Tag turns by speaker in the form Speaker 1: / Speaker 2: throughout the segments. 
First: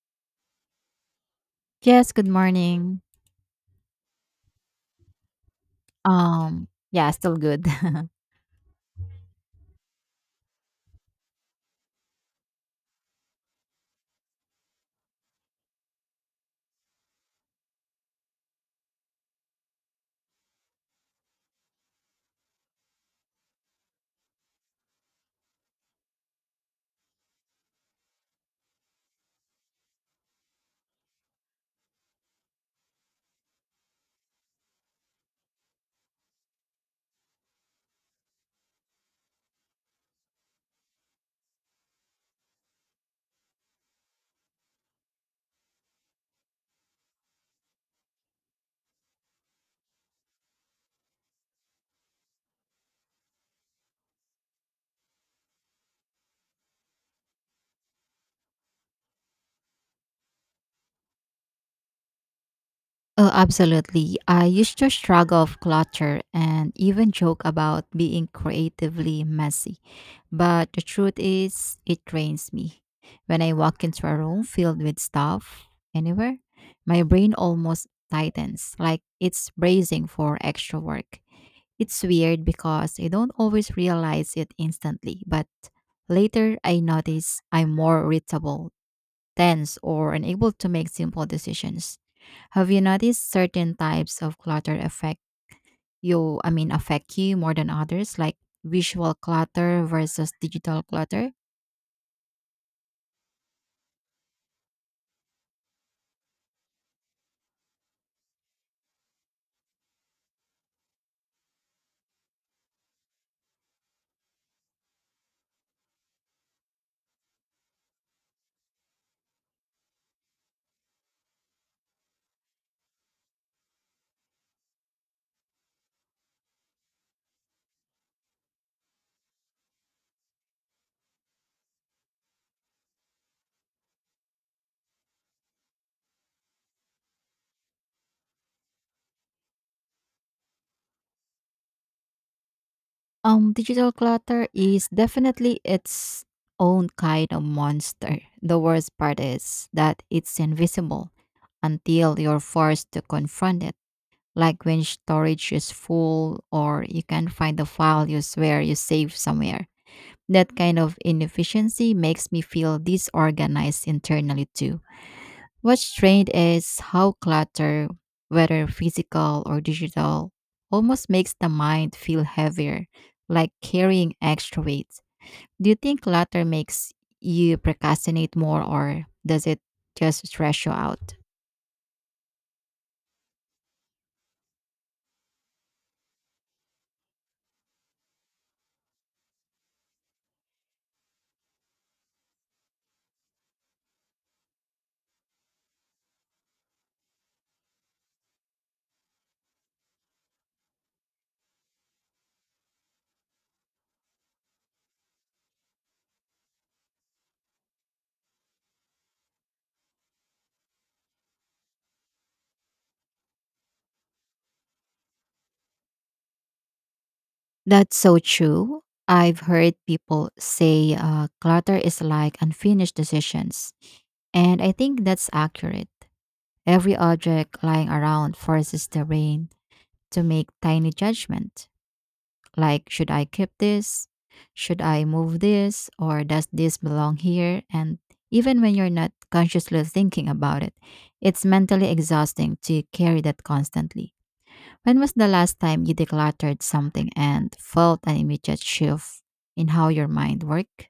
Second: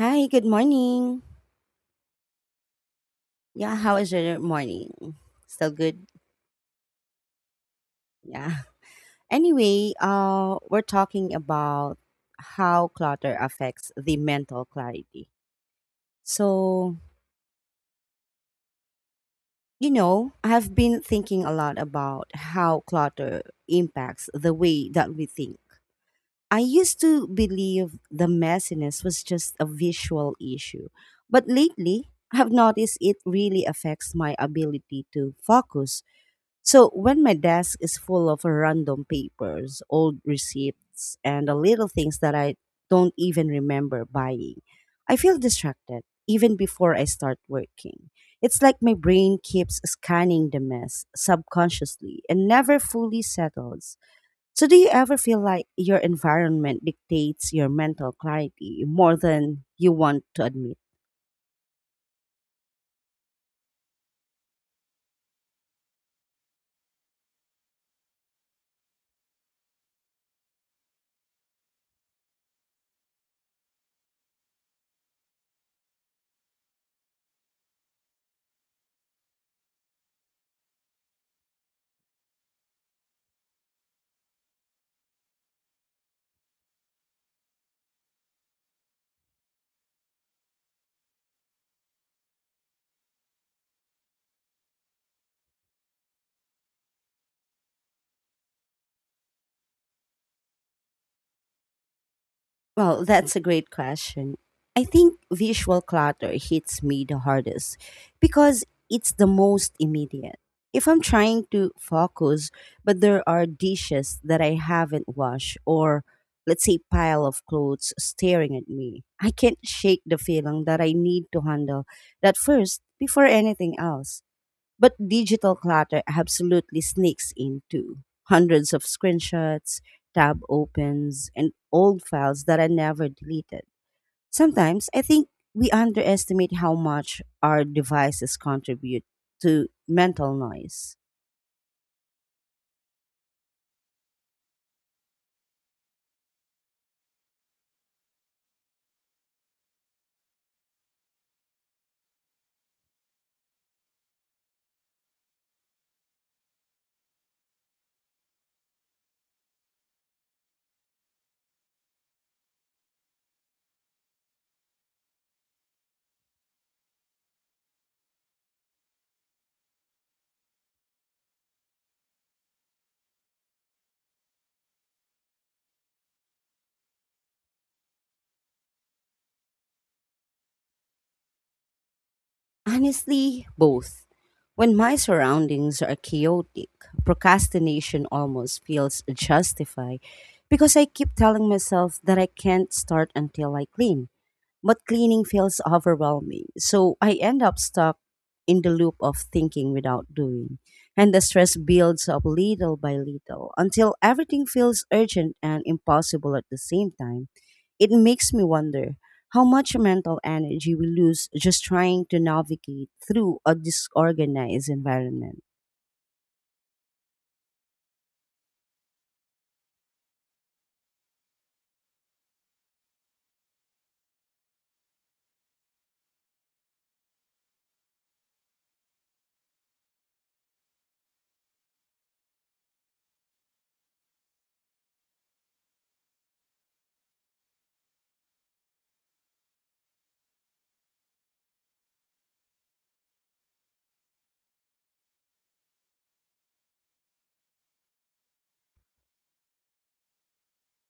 Speaker 1: Hi, good morning.
Speaker 2: Yes, good morning.
Speaker 1: Yeah, how is your morning? Still good?
Speaker 2: Yeah, still good.
Speaker 1: Yeah. Anyway, we're talking about how clutter affects the mental clarity. So, I've been thinking a lot about how clutter impacts the way that we think. I used to believe the messiness was just a visual issue, but lately I've noticed it really affects my ability to focus. So when my desk is full of random papers, old receipts, and the little things that I don't even remember buying, I feel distracted even before I start working. It's like my brain keeps scanning the mess subconsciously and never fully settles. So do you ever feel like your environment dictates your mental clarity more than you want to admit?
Speaker 2: Oh, absolutely. I used to struggle of clutter and even joke about being creatively messy. But the truth is, it drains me. When I walk into a room filled with stuff anywhere, my brain almost tightens, like it's bracing for extra work. It's weird because I don't always realize it instantly, but later I notice I'm more irritable tense or unable to make simple decisions. Have you noticed certain types of clutter affect you, I mean affect you more than others, like visual clutter versus digital clutter?
Speaker 1: Well, that's a great question. I think visual clutter hits me the hardest because it's the most immediate. If I'm trying to focus, but there are dishes that I haven't washed, or let's say pile of clothes staring at me, I can't shake the feeling that I need to handle that first before anything else. But digital clutter absolutely sneaks in too. Hundreds of screenshots, tab opens, and old files that are never deleted. Sometimes I think we underestimate how much our devices contribute to mental noise.
Speaker 2: Digital clutter is definitely its own kind of monster. The worst part is that it's invisible until you're forced to confront it. Like when storage is full or you can't find the file you swear you saved somewhere. That kind of inefficiency makes me feel disorganized internally too. What's strange is how clutter, whether physical or digital, almost makes the mind feel heavier, like carrying extra weight. Do you think clutter makes you procrastinate more or does it just stress you out?
Speaker 1: Honestly, both. When my surroundings are chaotic, procrastination almost feels justified because I keep telling myself that I can't start until I clean. But cleaning feels overwhelming, so I end up stuck in the loop of thinking without doing. And the stress builds up little by little until everything feels urgent and impossible at the same time. It makes me wonder how much mental energy we lose just trying to navigate through a disorganized environment.
Speaker 2: That's so true. I've heard people say clutter is like unfinished decisions, and I think that's accurate. Every object lying around forces the brain to make tiny judgment like should I keep this? Should I move this or does this belong here? And even when you're not consciously thinking about it, it's mentally exhausting to carry that constantly. When was the last time you decluttered something and felt an immediate shift in how your mind worked?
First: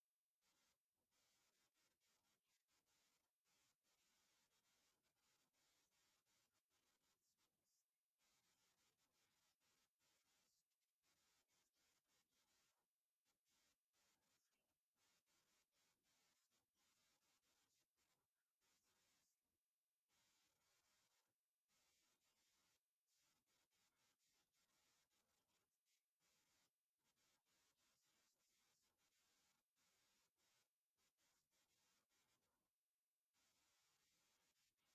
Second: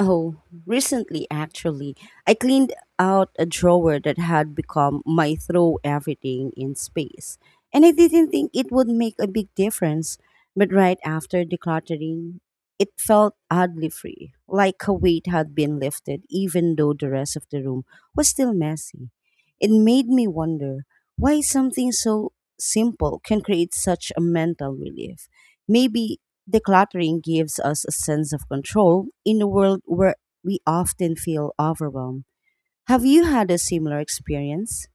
Speaker 1: Oh, recently actually, I cleaned out a drawer that had become my throw everything in space. And I didn't think it would make a big difference, but right after decluttering, it felt oddly free, like a weight had been lifted, even though the rest of the room was still messy. It made me wonder why something so simple can create such a mental relief. Maybe decluttering gives us a sense of control in a world where we often feel overwhelmed. Have you had a similar experience?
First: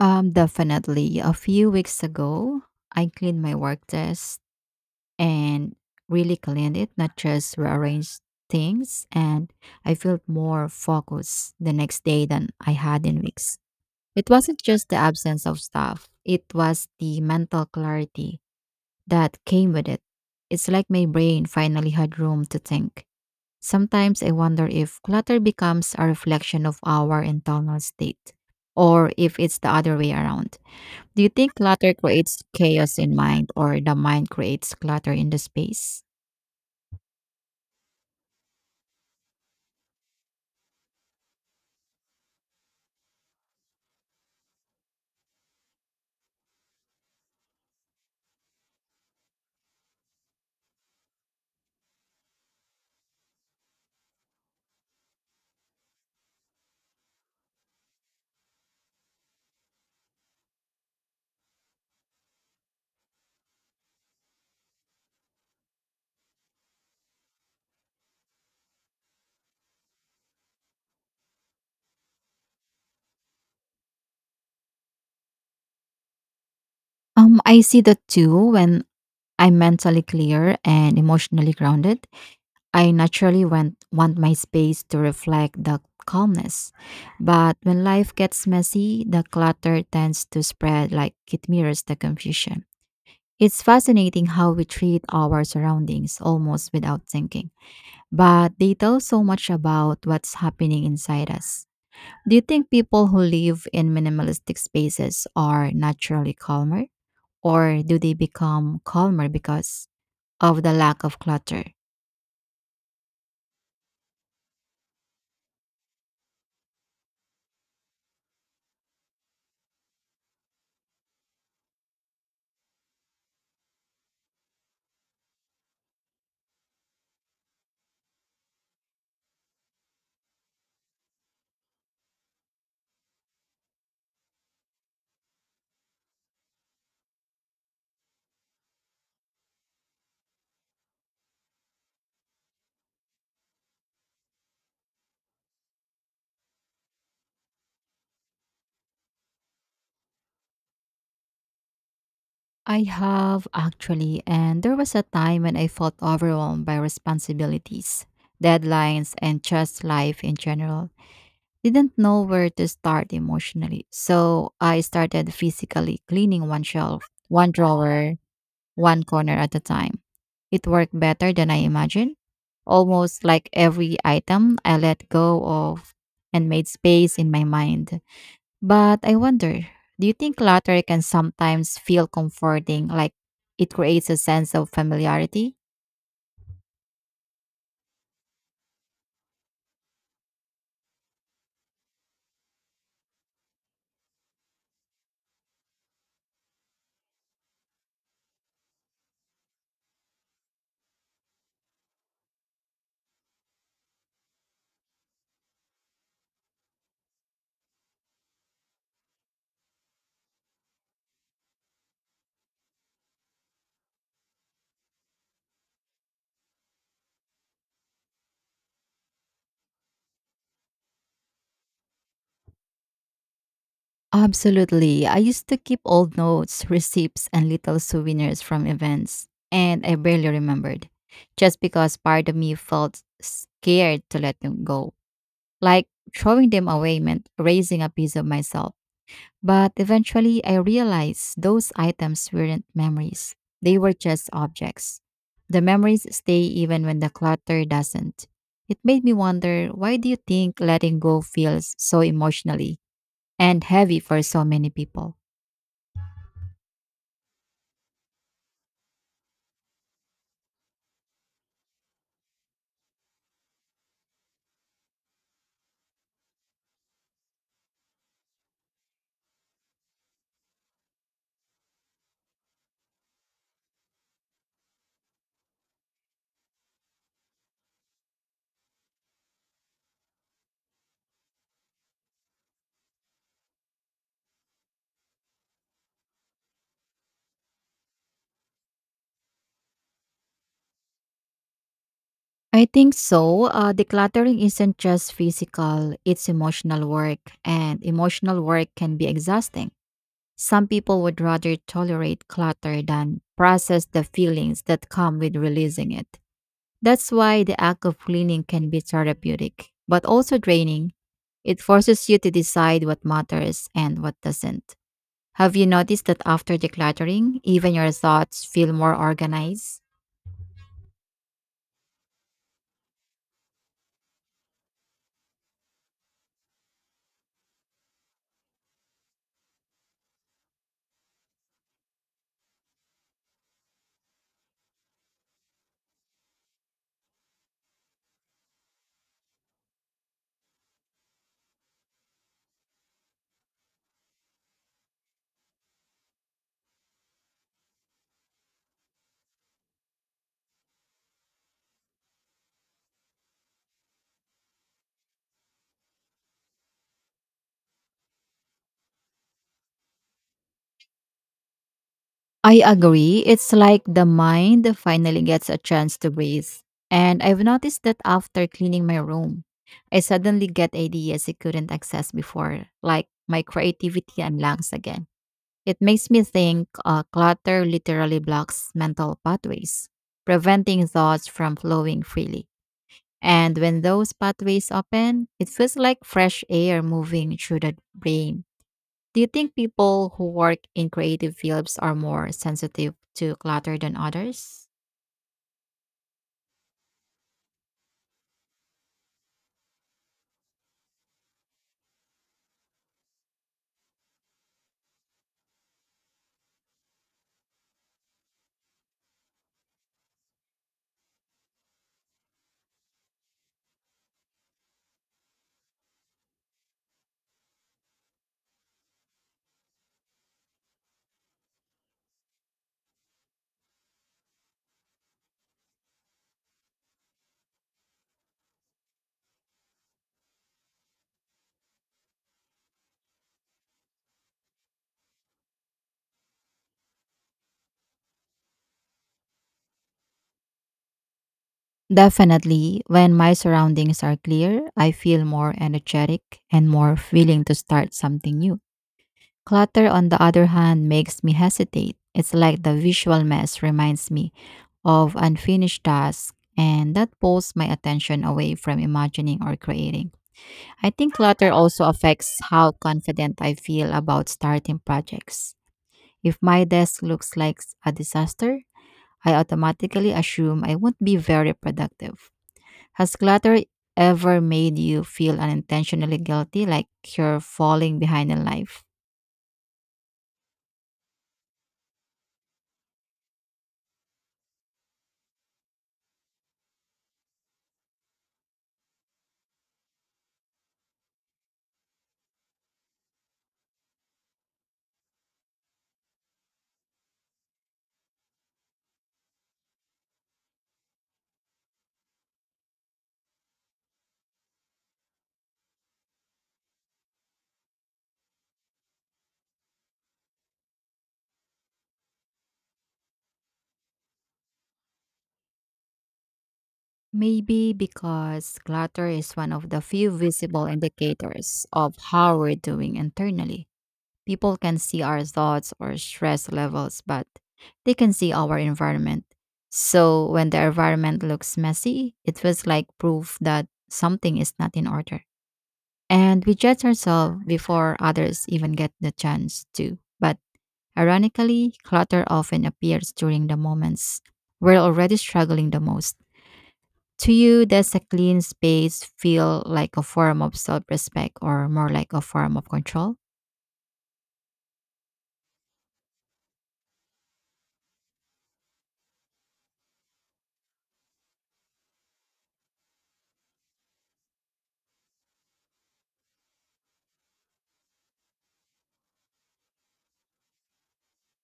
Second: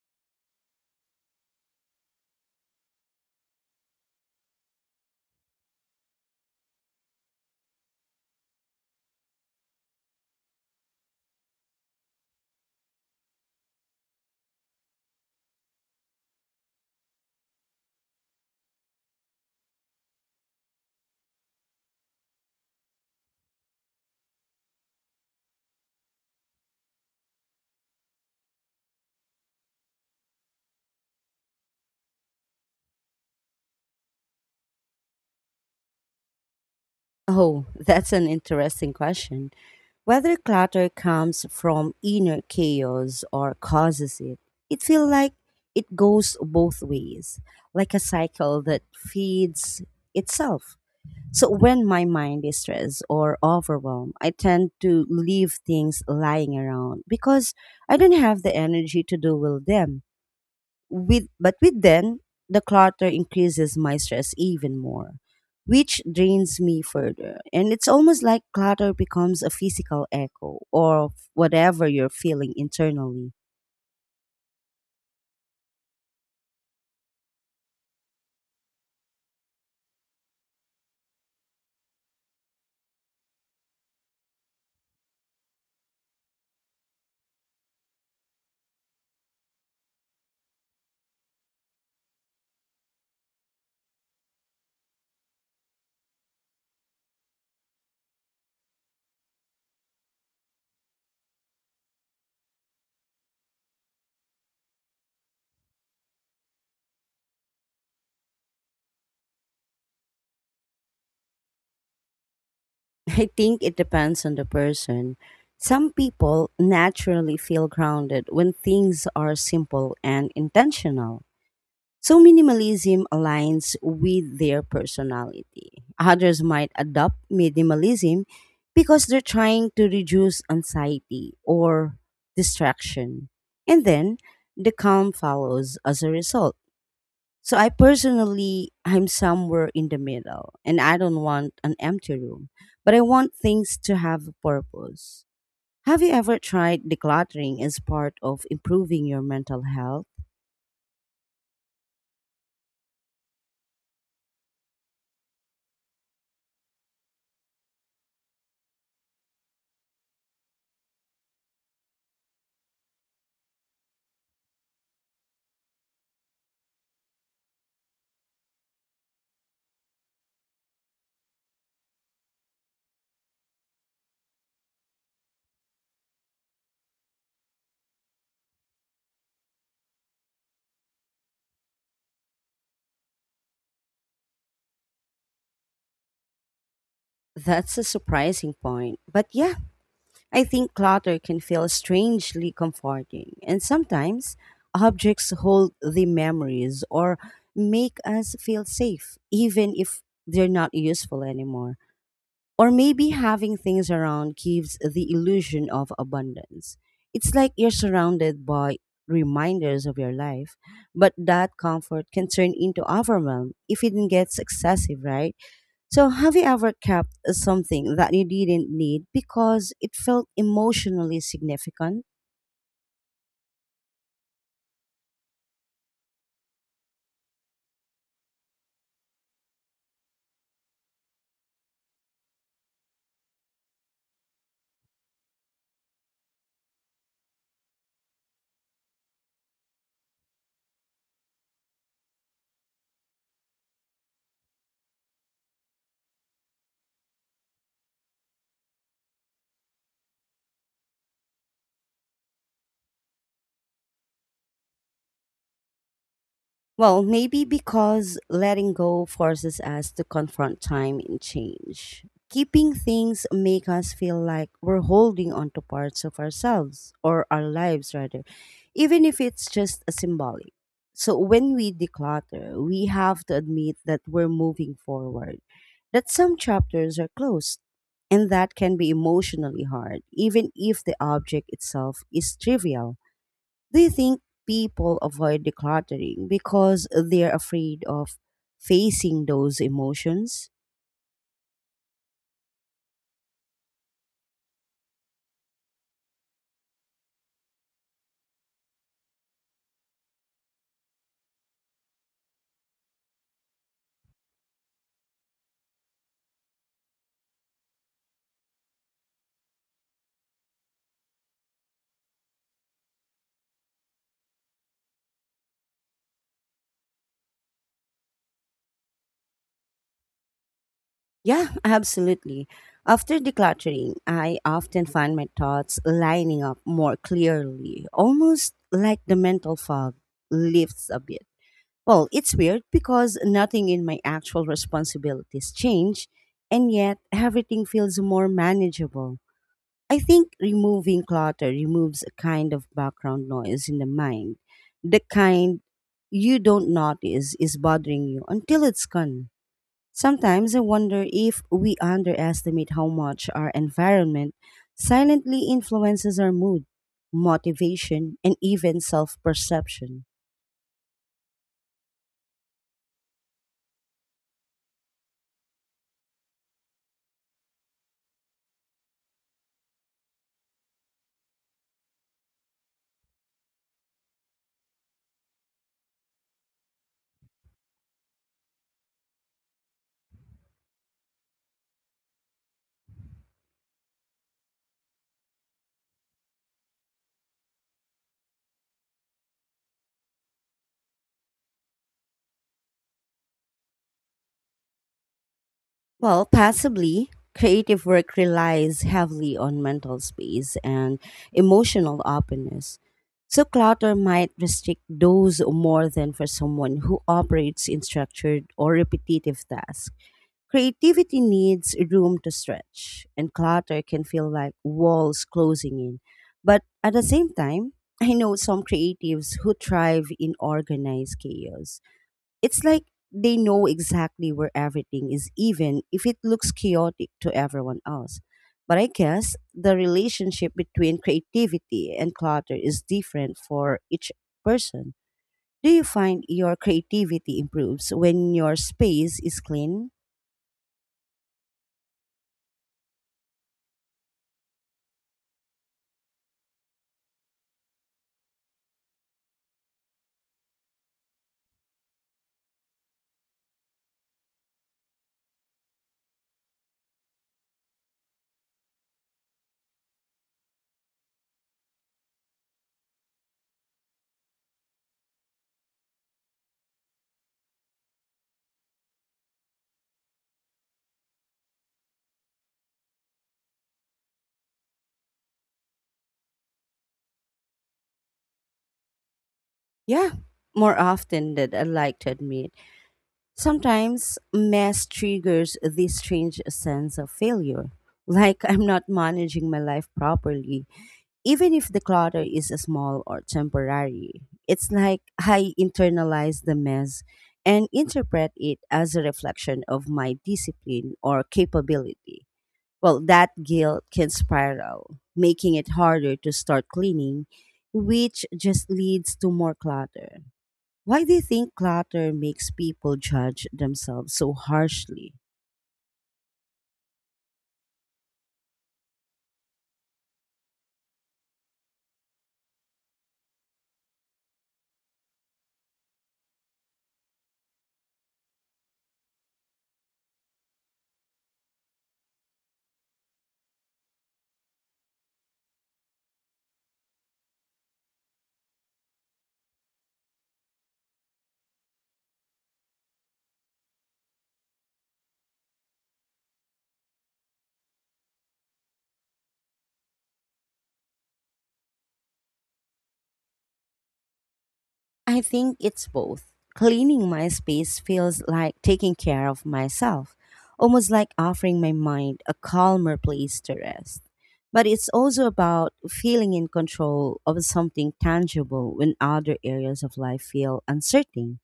Speaker 2: Definitely. A few weeks ago, I cleaned my work desk and really cleaned it, not just rearranged things. And I felt more focused the next day than I had in weeks. It wasn't just the absence of stuff, it was the mental clarity that came with it. It's like my brain finally had room to think. Sometimes I wonder if clutter becomes a reflection of our internal state, or if it's the other way around. Do you think clutter creates chaos in mind, or the mind creates clutter in the space?
Speaker 1: Oh, that's an interesting question. Whether clutter comes from inner chaos or causes it, it feels like it goes both ways, like a cycle that feeds itself. So when my mind is stressed or overwhelmed, I tend to leave things lying around because I don't have the energy to deal with them. With them, the clutter increases my stress even more, which drains me further. And it's almost like clutter becomes a physical echo or whatever you're feeling internally.
Speaker 2: I see that too when I'm mentally clear and emotionally grounded. I naturally want my space to reflect the calmness. But when life gets messy, the clutter tends to spread like it mirrors the confusion. It's fascinating how we treat our surroundings almost without thinking, but they tell so much about what's happening inside us. Do you think people who live in minimalistic spaces are naturally calmer? Or do they become calmer because of the lack of clutter?
Speaker 1: I think it depends on the person. Some people naturally feel grounded when things are simple and intentional. So minimalism aligns with their personality. Others might adopt minimalism because they're trying to reduce anxiety or distraction. And then the calm follows as a result. So I personally I'm somewhere in the middle and I don't want an empty room, but I want things to have a purpose. Have you ever tried decluttering as part of improving your mental health?
Speaker 2: I have actually, and there was a time when I felt overwhelmed by responsibilities, deadlines, and just life in general. Didn't know where to start emotionally, so I started physically cleaning one shelf, one drawer, one corner at a time. It worked better than I imagined. Almost like every item I let go of and made space in my mind. But I wonder, do you think clutter can sometimes feel comforting, like it creates a sense of familiarity?
Speaker 1: That's a surprising point. But yeah, I think clutter can feel strangely comforting, and sometimes objects hold the memories or make us feel safe, even if they're not useful anymore. Or maybe having things around gives the illusion of abundance. It's like you're surrounded by reminders of your life, but that comfort can turn into overwhelm if it gets excessive, right? So, have you ever kept something that you didn't need because it felt emotionally significant?
Speaker 2: Absolutely. I used to keep old notes, receipts, and little souvenirs from events, and I barely remembered, just because part of me felt scared to let them go. Like throwing them away meant raising a piece of myself. But eventually, I realized those items weren't memories, they were just objects. The memories stay even when the clutter doesn't. It made me wonder, why do you think letting go feels so emotionally and heavy for so many people?
Speaker 1: Well, maybe because letting go forces us to confront time and change. Keeping things make us feel like we're holding on to parts of ourselves or our lives rather, even if it's just a symbolic. So when we declutter, we have to admit that we're moving forward, that some chapters are closed, and that can be emotionally hard, even if the object itself is trivial. Do you think people avoid decluttering because they're afraid of facing those emotions?
Speaker 2: I think so. Decluttering isn't just physical, it's emotional work, and emotional work can be exhausting. Some people would rather tolerate clutter than process the feelings that come with releasing it. That's why the act of cleaning can be therapeutic, but also draining. It forces you to decide what matters and what doesn't. Have you noticed that after decluttering, even your thoughts feel more organized?
Speaker 1: Yeah, absolutely. After decluttering, I often find my thoughts lining up more clearly, almost like the mental fog lifts a bit. Well, it's weird because nothing in my actual responsibilities change, and yet everything feels more manageable. I think removing clutter removes a kind of background noise in the mind. The kind you don't notice is bothering you until it's gone. Sometimes I wonder if we underestimate how much our environment silently influences our mood, motivation, and even self perception.
Speaker 2: I agree. It's like the mind finally gets a chance to breathe. And I've noticed that after cleaning my room, I suddenly get ideas I couldn't access before, like my creativity unlocks again. It makes me think clutter literally blocks mental pathways, preventing thoughts from flowing freely. And when those pathways open, it feels like fresh air moving through the brain. Do you think people who work in creative fields are more sensitive to clutter than others?
Speaker 1: Well, possibly. Creative work relies heavily on mental space and emotional openness. So, clutter might restrict those more than for someone who operates in structured or repetitive tasks. Creativity needs room to stretch, and clutter can feel like walls closing in. But at the same time, I know some creatives who thrive in organized chaos. It's like they know exactly where everything is, even if it looks chaotic to everyone else. But I guess the relationship between creativity and clutter is different for each person. Do you find your creativity improves when your space is clean?
Speaker 2: Definitely. When my surroundings are clear, I feel more energetic and more willing to start something new. Clutter, on the other hand, makes me hesitate. It's like the visual mess reminds me of unfinished tasks, and that pulls my attention away from imagining or creating. I think clutter also affects how confident I feel about starting projects. If my desk looks like a disaster, I automatically assume I won't be very productive. Has clutter ever made you feel unintentionally guilty, like you're falling behind in life?
Speaker 1: Yeah, more often than I like to admit. Sometimes mess triggers this strange sense of failure, like I'm not managing my life properly. Even if the clutter is small or temporary, it's like I internalize the mess and interpret it as a reflection of my discipline or capability. Well, that guilt can spiral, making it harder to start cleaning, which just leads to more clutter. Why do you think clutter makes people judge themselves so harshly?
Speaker 2: Maybe because clutter is one of the few visible indicators of how we're doing internally. People can see our thoughts or stress levels, but they can see our environment. So when the environment looks messy, it feels like proof that something is not in order. And we judge ourselves before others even get the chance to. But ironically, clutter often appears during the moments we're already struggling the most. To you, does a clean space feel like a form of self respect or more like a form of control?
Speaker 1: I think it's both. Cleaning my space feels like taking care of myself, almost like offering my mind a calmer place to rest. But it's also about feeling in control of something tangible when other areas of life feel uncertain.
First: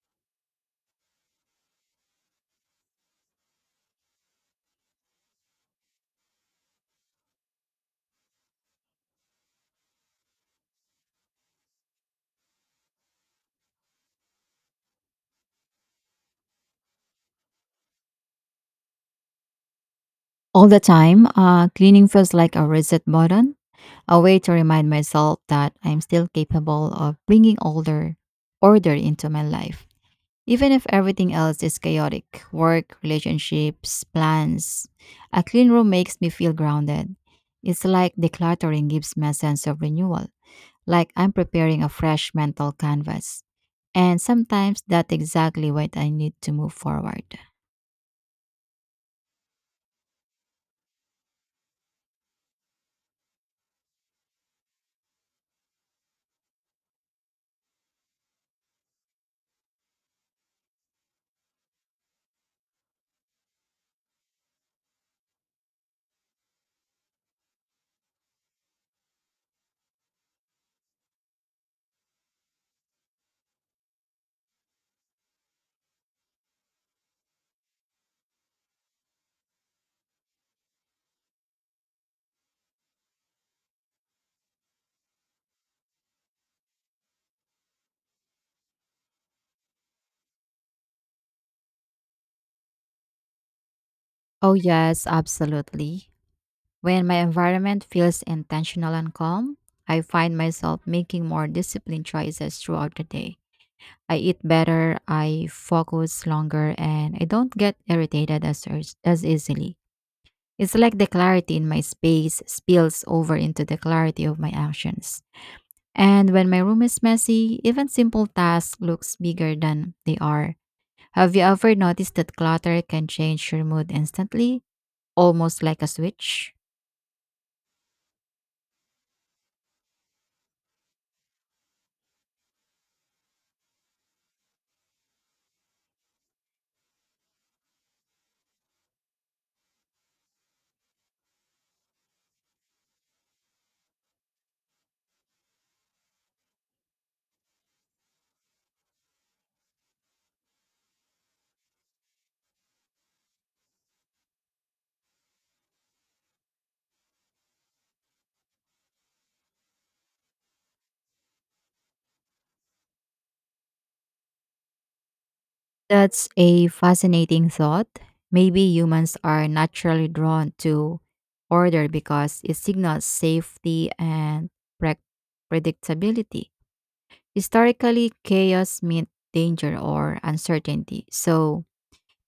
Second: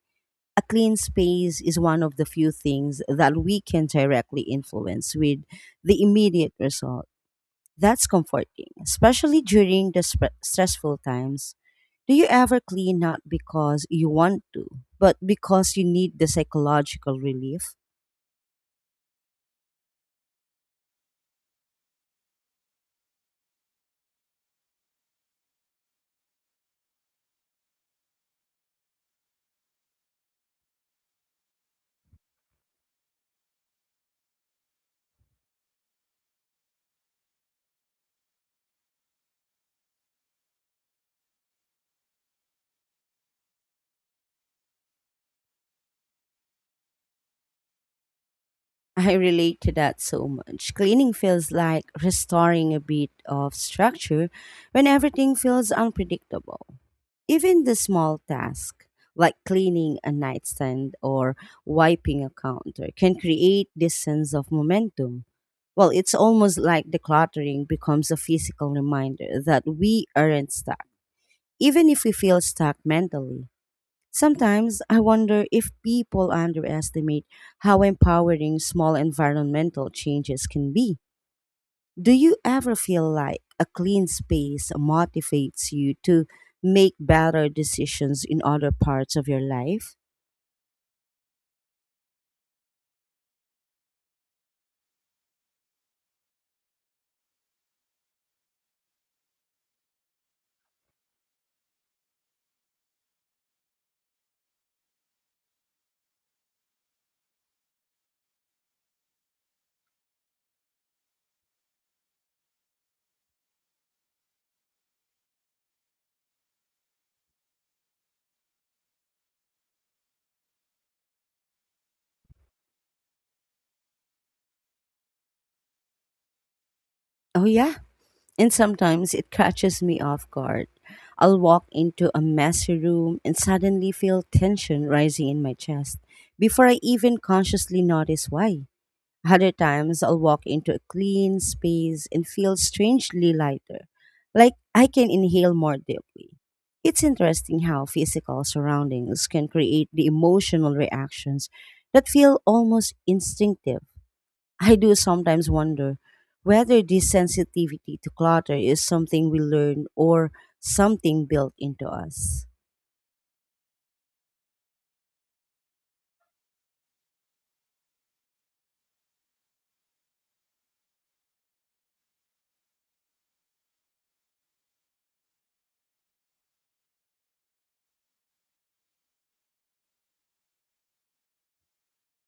Speaker 1: A clean space is one of the few things that we can directly influence with the immediate result. That's comforting, especially during the stressful times. Do you ever clean not because you want to, but because you need the psychological relief?
Speaker 2: All the time. Cleaning feels like a reset button, a way to remind myself that I'm still capable of bringing order into my life. Even if everything else is chaotic, work, relationships, plans, a clean room makes me feel grounded. It's like decluttering gives me a sense of renewal, like I'm preparing a fresh mental canvas. And sometimes that's exactly what I need to move forward.
Speaker 1: I relate to that so much. Cleaning feels like restoring a bit of structure when everything feels unpredictable. Even the small task, like cleaning a nightstand or wiping a counter, can create this sense of momentum. Well, it's almost like decluttering becomes a physical reminder that we aren't stuck, even if we feel stuck mentally. Sometimes I wonder if people underestimate how empowering small environmental changes can be. Do you ever feel like a clean space motivates you to make better decisions in other parts of your life?
Speaker 2: Oh, yes, absolutely. When my environment feels intentional and calm, I find myself making more disciplined choices throughout the day. I eat better, I focus longer, and I don't get irritated as easily. It's like the clarity in my space spills over into the clarity of my actions. And when my room is messy, even simple tasks looks bigger than they are. Have you ever noticed that clutter can change your mood instantly, almost like a switch?
Speaker 1: Oh, yeah. And sometimes it catches me off guard. I'll walk into a messy room and suddenly feel tension rising in my chest before I even consciously notice why. Other times I'll walk into a clean space and feel strangely lighter, like I can inhale more deeply. It's interesting how physical surroundings can create the emotional reactions that feel almost instinctive. I do sometimes wonder whether this sensitivity to clutter is something we learn or something built into us.
Speaker 2: That's a fascinating thought. Maybe humans are naturally drawn to order because it signals safety and pre- predictability. Historically, chaos meant danger or uncertainty, so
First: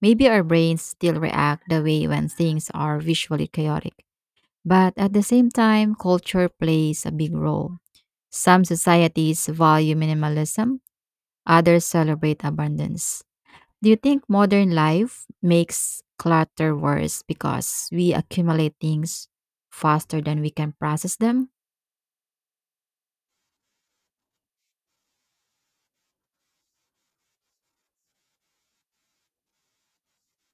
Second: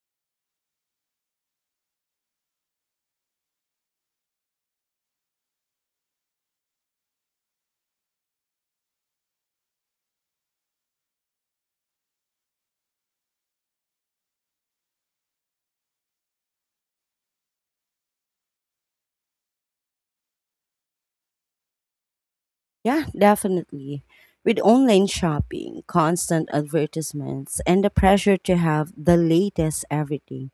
Speaker 2: maybe our brains still react the way when things are visually chaotic. But at the same time, culture plays a big role. Some societies value minimalism, others celebrate abundance. Do you think modern life makes clutter worse because we accumulate things faster than we can process them?
Speaker 1: Yeah, definitely. With online shopping, constant advertisements, and the pressure to have the latest everything,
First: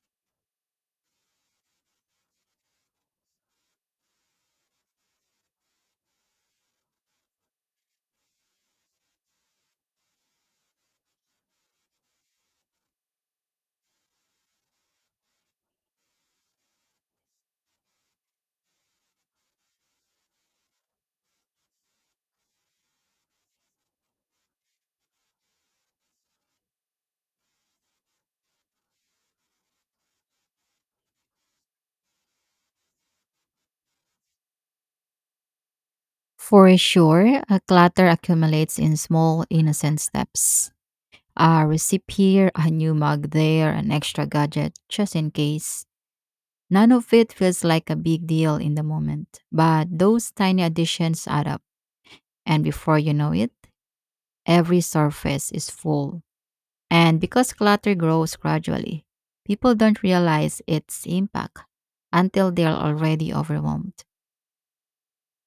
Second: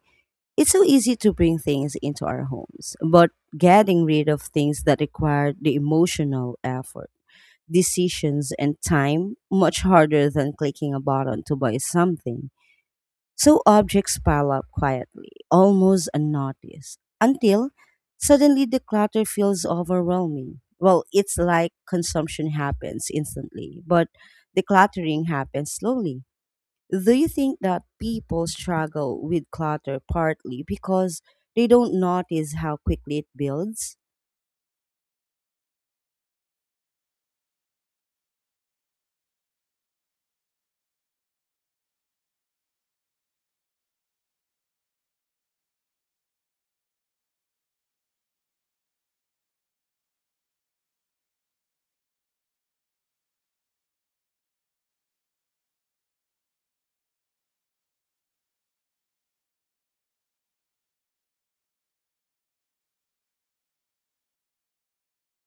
Speaker 1: it's so easy to bring things into our homes. But getting rid of things that require the emotional effort, decisions, and time much harder than clicking a button to buy something. So objects pile up quietly, almost unnoticed, until suddenly the clutter feels overwhelming. Well, it's like consumption happens instantly, but decluttering happens slowly. Do you think that people struggle with clutter partly because they don't notice how quickly it builds?
Speaker 2: For sure, a clutter accumulates in small, innocent steps. A receipt here, a new mug there, an extra gadget, just in case. None of it feels like a big deal in the moment, but those tiny additions add up, and before you know it, every surface is full. And because clutter grows gradually, people don't realize its impact until they're already overwhelmed.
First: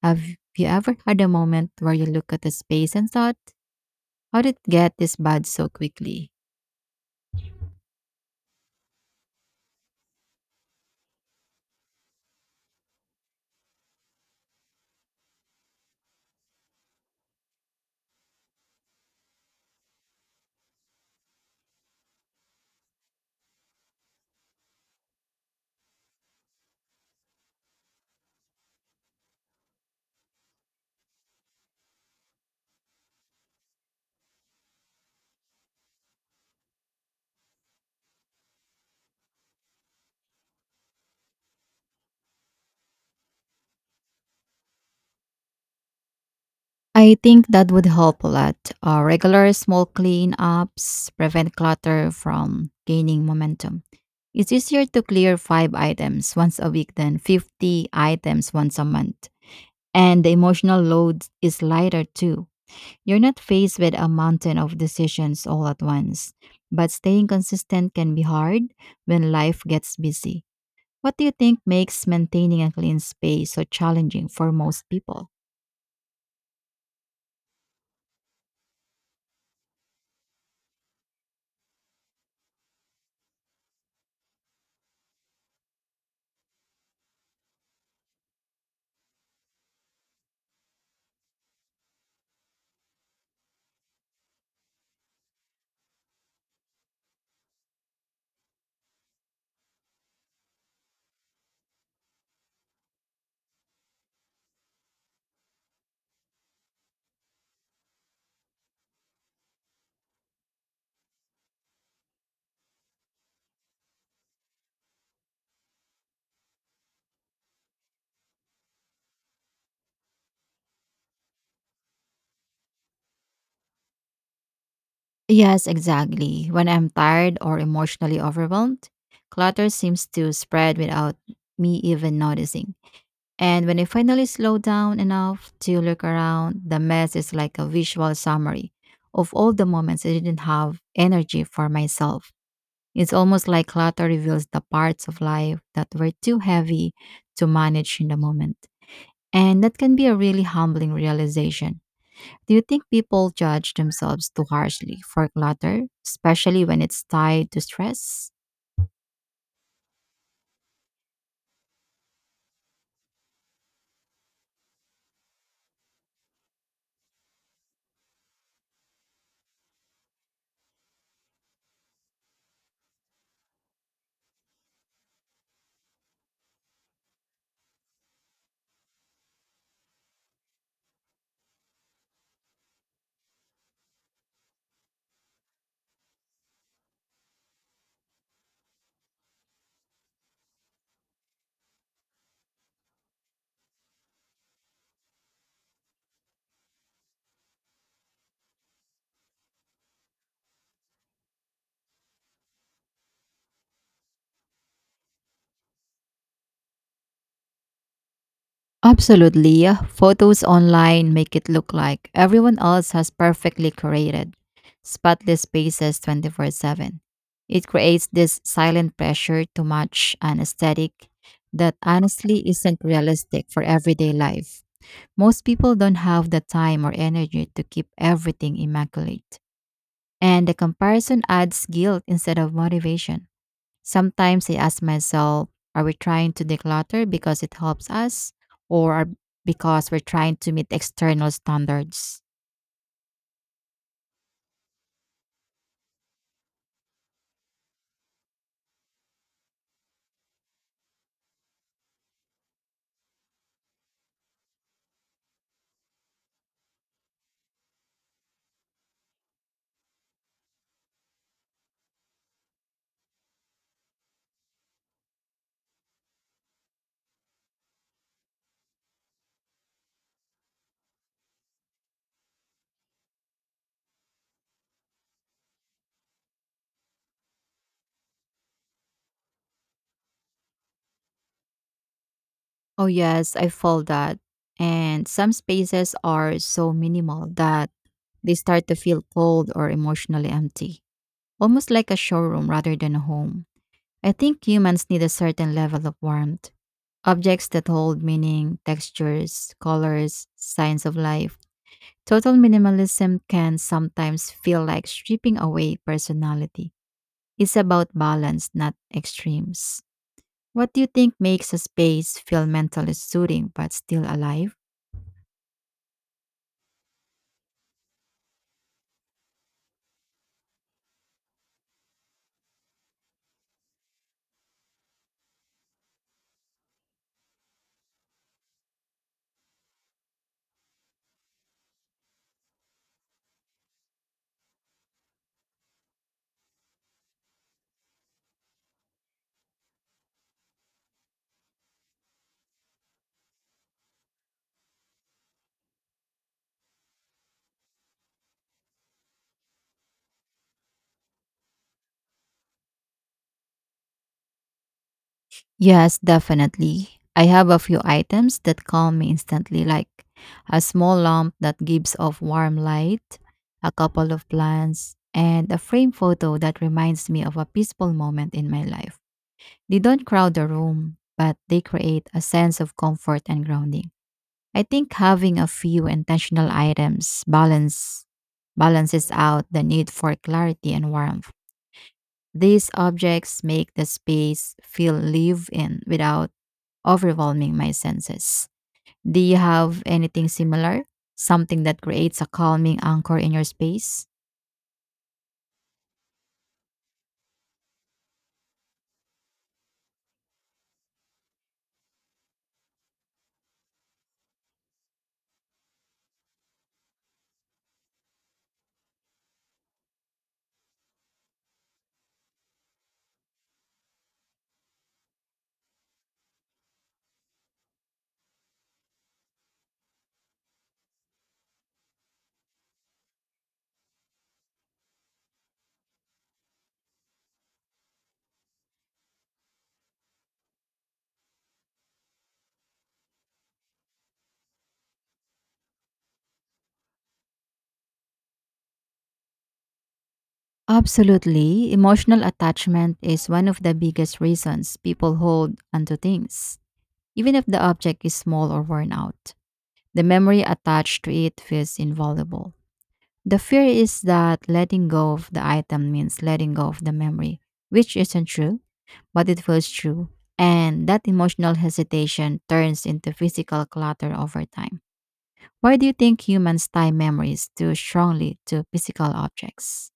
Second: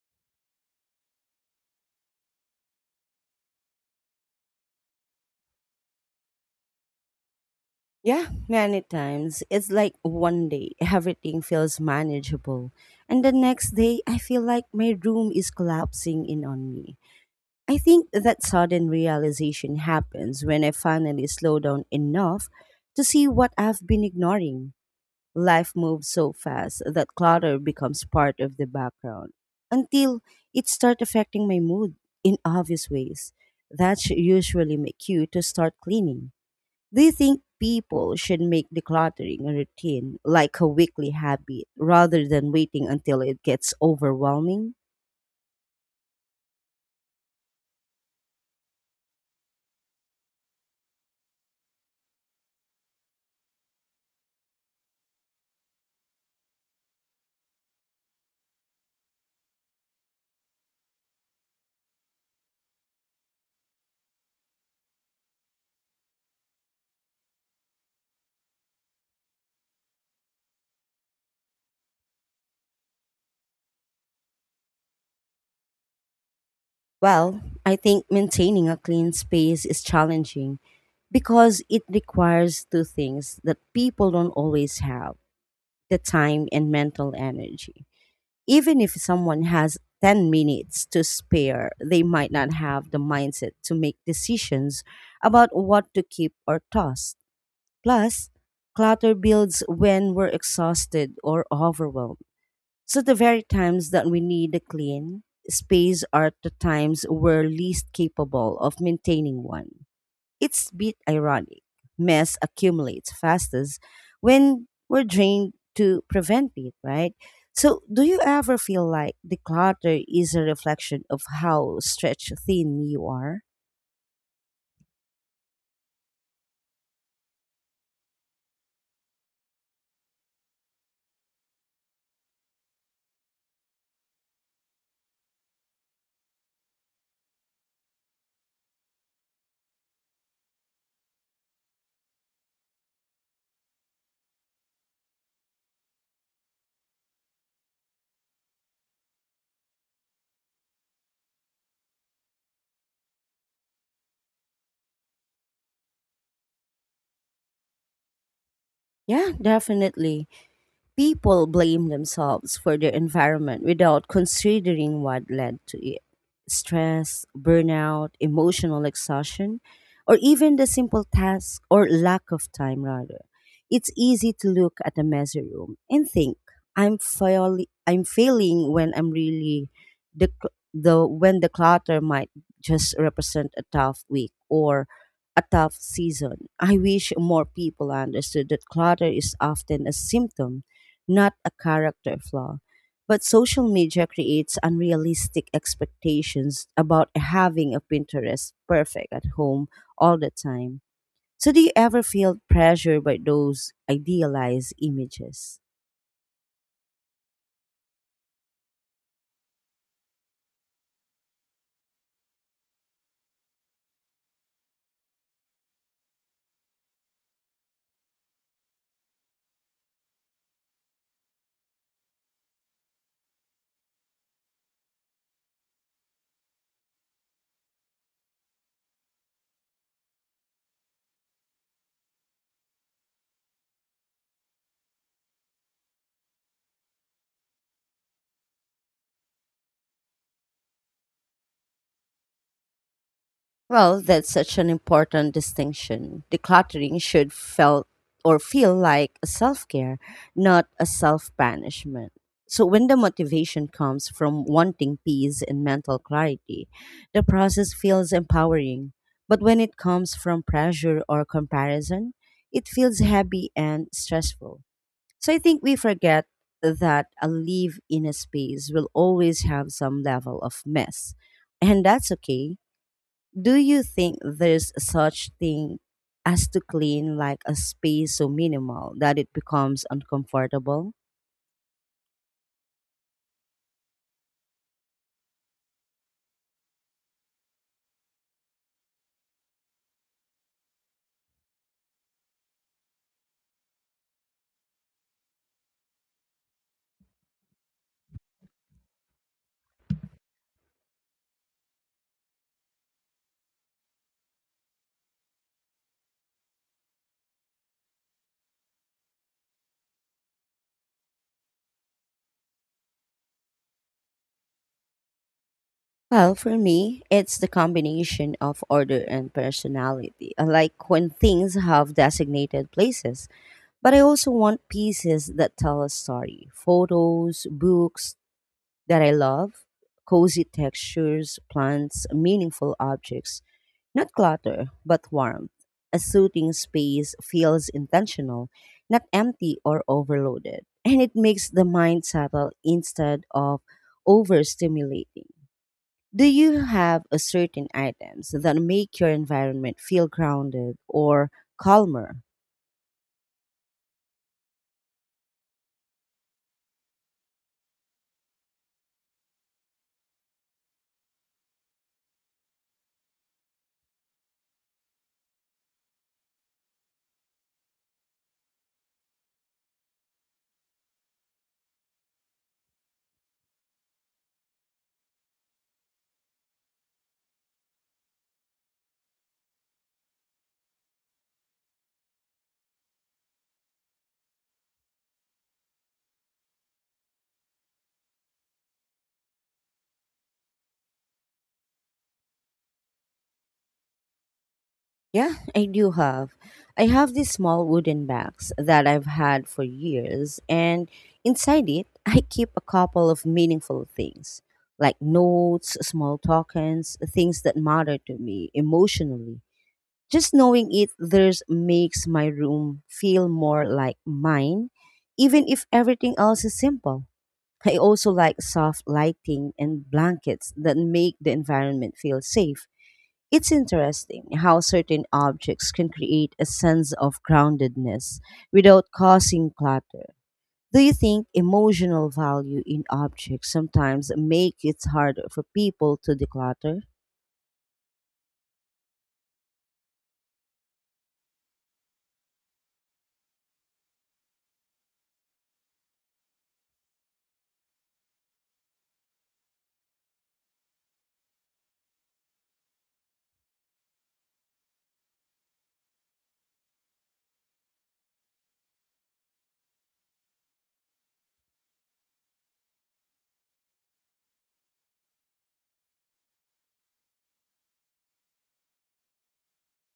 Speaker 2: Have you ever had a moment where you look at a space and thought, how did it get this bad so quickly?
Speaker 1: Yeah, many times. It's like one day everything feels manageable, and the next day I feel like my room is collapsing in on me. I think that sudden realization happens when I finally slow down enough to see what I've been ignoring. Life moves so fast that clutter becomes part of the background until it starts affecting my mood in obvious ways. That should usually make you to start cleaning. Do you think people should make decluttering a routine like a weekly habit rather than waiting until it gets overwhelming?
Speaker 2: I think that would help a lot. Regular small cleanups prevent clutter from gaining momentum. It's easier to clear five items once a week than 50 items once a month. And the emotional load is lighter too. You're not faced with a mountain of decisions all at once. But staying consistent can be hard when life gets busy. What do you think makes maintaining a clean space so challenging for most people?
Speaker 1: Well, I think maintaining a clean space is challenging because it requires two things that people don't always have, the time and mental energy. Even if someone has 10 minutes to spare, they might not have the mindset to make decisions about what to keep or toss. Plus, clutter builds when we're exhausted or overwhelmed. So the very times that we need a clean space are the times we're least capable of maintaining one. It's a bit ironic. Mess accumulates fastest when we're drained to prevent it, right? So do you ever feel like the clutter is a reflection of how stretched thin you are?
Speaker 2: Yes, exactly. When I'm tired or emotionally overwhelmed, clutter seems to spread without me even noticing. And when I finally slow down enough to look around, the mess is like a visual summary of all the moments I didn't have energy for myself. It's almost like clutter reveals the parts of life that were too heavy to manage in the moment. And that can be a really humbling realization. Do you think people judge themselves too harshly for clutter, especially when it's tied to stress?
Speaker 1: Yeah, definitely. People blame themselves for their environment without considering what led to it, stress, burnout, emotional exhaustion, or even the simple task or lack of time, rather. It's easy to look at a messy room and think, I'm, fail- I'm failing when I'm really the, cl- the when the clutter might just represent a tough week or a tough season. I wish more people understood that clutter is often a symptom, not a character flaw. But social media creates unrealistic expectations about having a Pinterest perfect at home all the time. So, do you ever feel pressure by those idealized images?
Speaker 2: Absolutely, yeah. Photos online make it look like everyone else has perfectly created spotless spaces 24/7. It creates this silent pressure to match an aesthetic that honestly isn't realistic for everyday life. Most people don't have the time or energy to keep everything immaculate, and the comparison adds guilt instead of motivation. Sometimes I ask myself, are we trying to declutter because it helps us or are- because we're trying to meet external standards?
Speaker 1: Well, that's such an important distinction. Decluttering should felt or feel like a self-care, not a self-banishment. So when the motivation comes from wanting peace and mental clarity, the process feels empowering. But when it comes from pressure or comparison, it feels heavy and stressful. So I think we forget that a live in a space will always have some level of mess. And that's okay. Do you think there's such thing as to clean like a space so minimal that it becomes uncomfortable?
Speaker 2: Oh, yes, I feel that. And some spaces are so minimal that they start to feel cold or emotionally empty, almost like a showroom rather than a home. I think humans need a certain level of warmth. Objects that hold meaning, textures, colors, signs of life. Total minimalism can sometimes feel like stripping away personality. It's about balance, not extremes. What do you think makes a space feel mentally soothing but still alive?
Speaker 1: Well, for me, it's the combination of order and personality. I like when things have designated places, but I also want pieces that tell a story. Photos, books, that I love, cozy textures, plants, meaningful objects. Not clutter, but warmth. A soothing space feels intentional, not empty or overloaded. And it makes the mind settle instead of overstimulating. Do you have a certain items that make your environment feel grounded or calmer?
Speaker 2: Yes, definitely. I have a few items that calm me instantly, like a small lamp that gives off warm light, a couple of plants, and a framed photo that reminds me of a peaceful moment in my life. They don't crowd the room, but they create a sense of comfort and grounding. I think having a few intentional items balances out the need for clarity and warmth. These objects make the space feel live in without overwhelming my senses. Do you have anything similar? Something that creates a calming anchor in your space?
Speaker 1: Yeah, I do have. I have these small wooden bags that I've had for years, and inside it, I keep a couple of meaningful things like notes, small tokens, things that matter to me emotionally. Just knowing it there's makes my room feel more like mine, even if everything else is simple. I also like soft lighting and blankets that make the environment feel safe. It's interesting how certain objects can create a sense of groundedness without causing clutter. Do you think emotional value in objects sometimes make it harder for people to declutter?
Speaker 2: Absolutely. Emotional attachment is one of the biggest reasons people hold onto things, even if the object is small or worn out. The memory attached to it feels invaluable. The fear is that letting go of the item means letting go of the memory, which isn't true, but it feels true. And that emotional hesitation turns into physical clutter over time. Why do you think humans tie memories too strongly to physical objects?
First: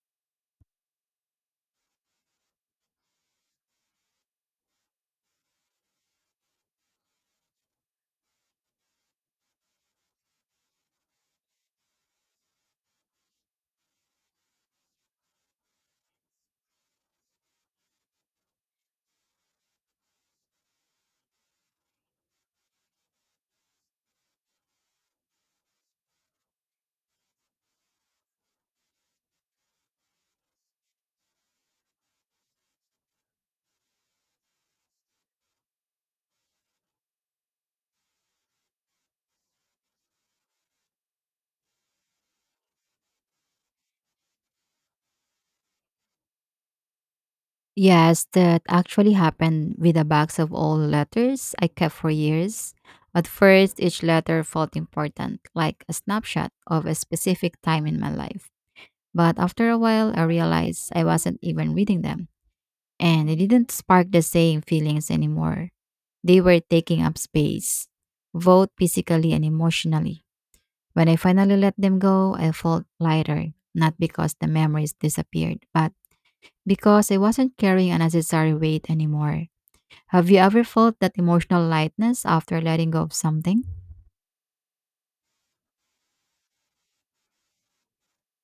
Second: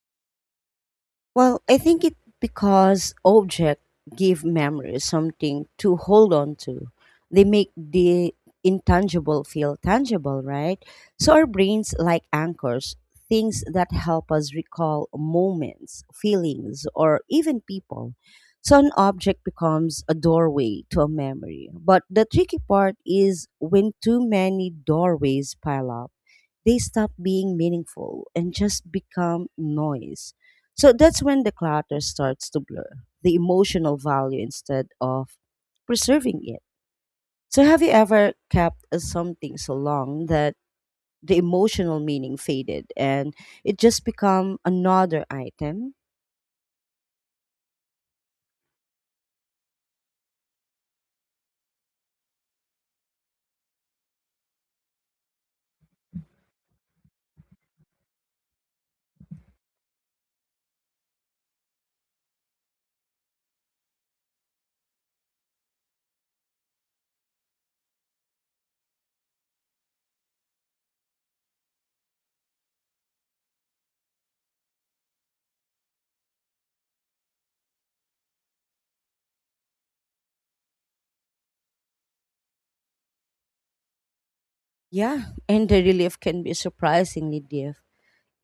Speaker 1: Well, I think it because objects give memories something to hold on to. They make the intangible feel tangible, right? So our brains like anchors, things that help us recall moments, feelings, or even people. So an object becomes a doorway to a memory. But the tricky part is when too many doorways pile up, they stop being meaningful and just become noise. So that's when the clutter starts to blur the emotional value instead of preserving it. So have you ever kept something so long that the emotional meaning faded and it just become another item?
Speaker 2: Yes, that actually happened with a box of old letters I kept for years. At first, each letter felt important, like a snapshot of a specific time in my life. But after a while, I realized I wasn't even reading them, and they didn't spark the same feelings anymore. They were taking up space, both physically and emotionally. When I finally let them go, I felt lighter, not because the memories disappeared, but because I wasn't carrying unnecessary weight anymore. Have you ever felt that emotional lightness after letting go of something?
Speaker 1: Yeah, and the relief can be surprisingly deep.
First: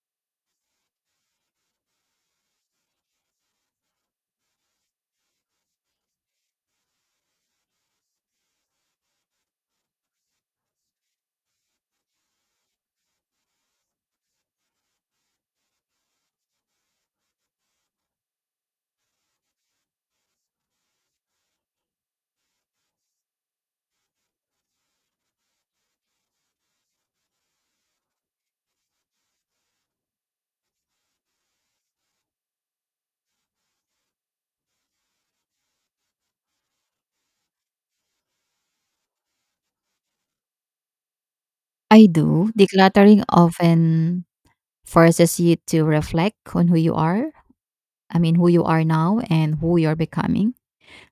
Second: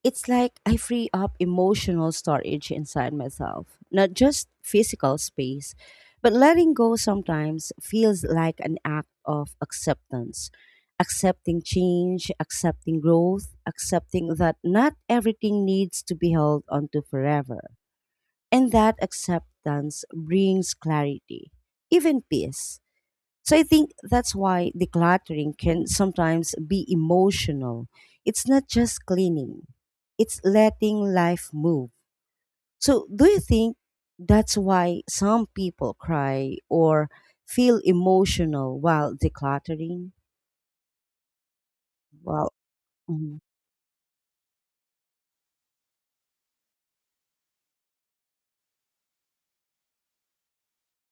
Speaker 1: It's like I free up emotional storage inside myself, not just physical space. But letting go sometimes feels like an act of acceptance. Accepting change, accepting growth, accepting that not everything needs to be held onto forever. And that acceptance brings clarity, even peace. So I think that's why decluttering can sometimes be emotional. It's not just cleaning, it's letting life move. So do you think that's why some people cry or feel emotional while decluttering?
Speaker 2: I
Speaker 1: Well,
Speaker 2: do. Decluttering
Speaker 1: mhm.
Speaker 2: often forces you to reflect on who you who you are now and who you're becoming.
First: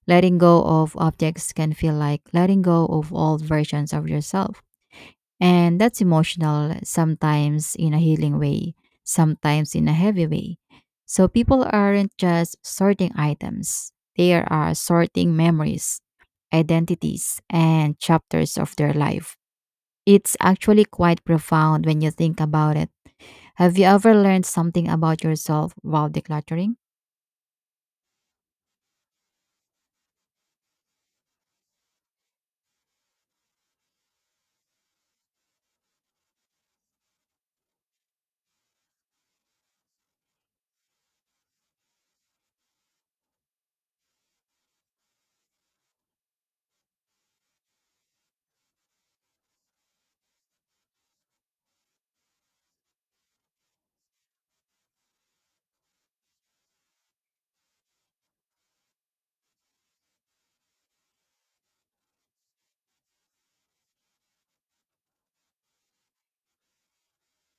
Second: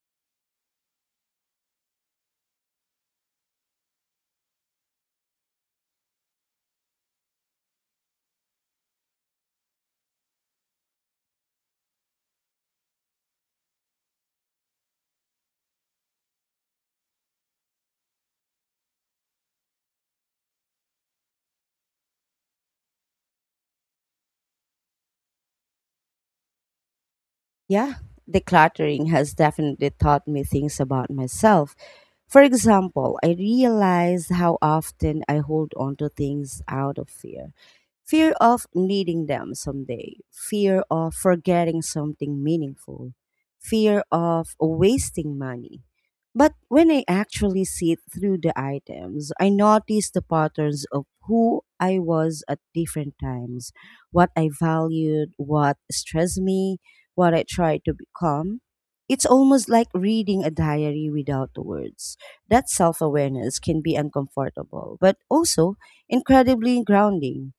Speaker 2: Letting go of objects can feel like letting go of old versions of yourself. And that's emotional, sometimes in a healing way, sometimes in a heavy way. So people aren't just sorting items, they are sorting memories, identities, and chapters of their life. It's actually quite profound when you think about it. Have you ever learned something about yourself while decluttering?
Speaker 1: Yeah, decluttering has definitely taught me things about myself. For example, I realized how often I hold on to things out of fear. Fear of needing them someday, fear of forgetting something meaningful, fear of wasting money. But when I actually sit through the items, I notice the patterns of who I was at different times, what I valued, what stressed me, what I tried to become. It's almost like reading a diary without the words. That self awareness can be uncomfortable, but also incredibly grounding.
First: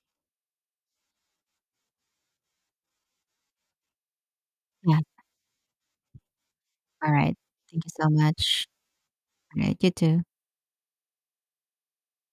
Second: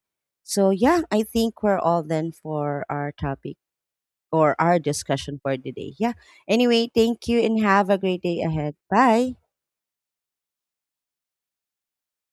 Speaker 1: So yeah, I think we're all then for our topic or our
Speaker 2: Yeah.
Speaker 1: discussion for today. Yeah. Anyway, thank
Speaker 2: Alright.
Speaker 1: you and
Speaker 2: Thank you
Speaker 1: have a
Speaker 2: so
Speaker 1: great day
Speaker 2: much.
Speaker 1: ahead. Bye.
Speaker 2: Alright, you too.